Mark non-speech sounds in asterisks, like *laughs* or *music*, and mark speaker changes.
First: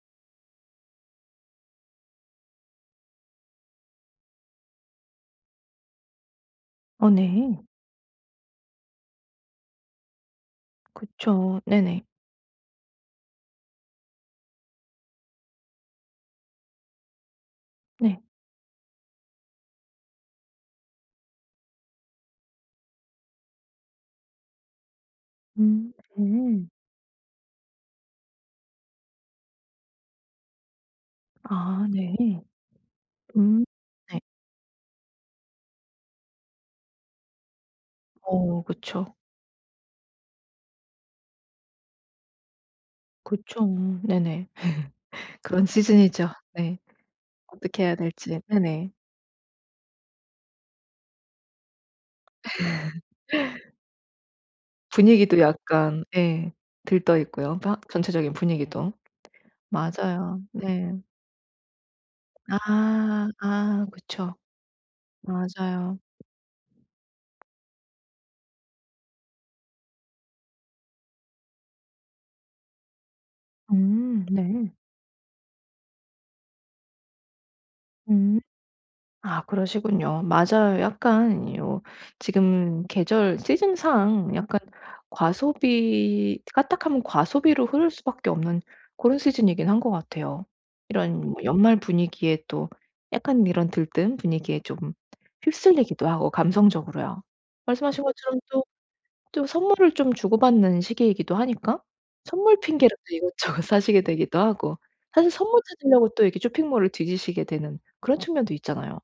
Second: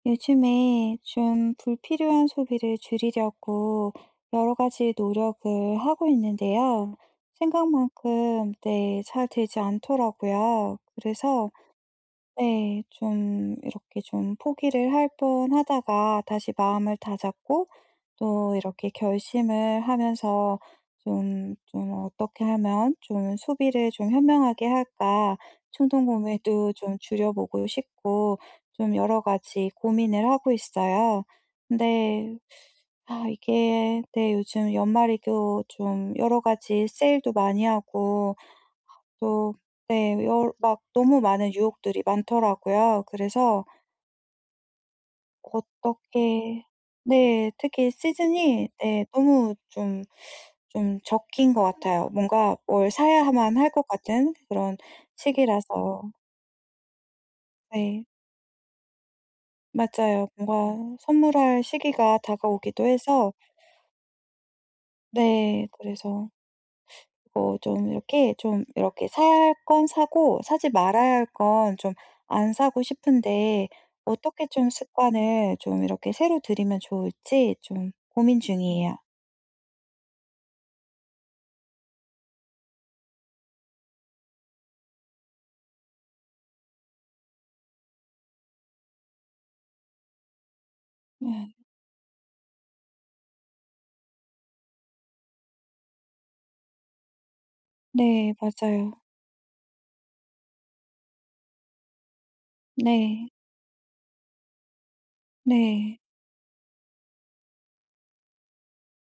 Speaker 1: 요즘에 좀 불필요한 소비를 줄이려고 여러 가지 노력을 하고 있는데요.
Speaker 2: 어 네.
Speaker 1: 생각만큼 네 잘 되지 않더라고요. 그래서
Speaker 2: 그쵸. 네네.
Speaker 1: 네 좀 이렇게 좀 포기를 할 뻔하다가 다시 마음을 다잡고
Speaker 2: 네.
Speaker 1: 또 이렇게 결심을 하면서 좀 좀 어떻게 하면 좀 소비를 좀 현명하게 할까
Speaker 2: 음. 네.
Speaker 1: 충동구매도 좀 줄여 보고 싶고 좀 여러 가지 고민을 하고 있어요.
Speaker 2: 아 네.
Speaker 1: 근데 아
Speaker 2: 음
Speaker 1: 이게
Speaker 2: 네.
Speaker 1: 네 요즘 연말이 또 좀 여러 가지 세일도 많이 하고
Speaker 2: 어 그쵸.
Speaker 1: 또 네 열 막 너무 많은 유혹들이 많더라고요. 그래서
Speaker 2: 그쵸. 네네. *laughs*
Speaker 1: 곧
Speaker 2: 그런 시즌이죠.
Speaker 1: 꺽게
Speaker 2: 네.
Speaker 1: 네.
Speaker 2: 어떻게
Speaker 1: 특히
Speaker 2: 해야 될지.
Speaker 1: 시즌이
Speaker 2: 네네.
Speaker 1: 예 너무 좀, 좀 적기인 것 같아요. 뭔가 뭘 사야만 할
Speaker 2: *laughs*
Speaker 1: 것 같은 그런
Speaker 2: 분위기도 약간
Speaker 1: 시기라서
Speaker 2: 예 들떠있고요. 막
Speaker 1: 네.
Speaker 2: 전체적인 분위기도.
Speaker 1: 맞아요.
Speaker 2: 맞아요. 네.
Speaker 1: 뭔가 선물할 시기가 다가오기도
Speaker 2: 아
Speaker 1: 해서
Speaker 2: 아 그쵸.
Speaker 1: 네.
Speaker 2: 맞아요.
Speaker 1: 그래서 어 좀 이렇게 좀 이렇게 사야 할 건 사고 사지 말아야 할 건 좀 안 사고 싶은데
Speaker 2: 음
Speaker 1: 어떻게
Speaker 2: 네.
Speaker 1: 좀 습관을 좀 이렇게 새로 들이면 좋을지 좀
Speaker 2: 음.
Speaker 1: 고민 중이에요.
Speaker 2: 아 그러시군요. 맞아요. 약간 요 지금 계절 시즌 상 약간 과소비 까딱하면 과소비로 흐를 수밖에 없는 그런 시즌이긴 한 것 같아요. 이런
Speaker 1: 네.
Speaker 2: 연말 분위기에 또 약간 이런 들뜬 분위기에 쪼금 휩쓸리기도 하고 감성적으로요. 말씀하신
Speaker 1: 네
Speaker 2: 것처럼 또
Speaker 1: 맞아요.
Speaker 2: 또 선물을 좀 주고 받는 시기이기도 하니까 선물 핑계로도
Speaker 1: 네.
Speaker 2: 이것저것 사시게 되기도 하고 사실 선물
Speaker 1: 네.
Speaker 2: 찾으려고 또 쇼핑몰을 뒤지시게 되는 그런 측면도 있잖아요.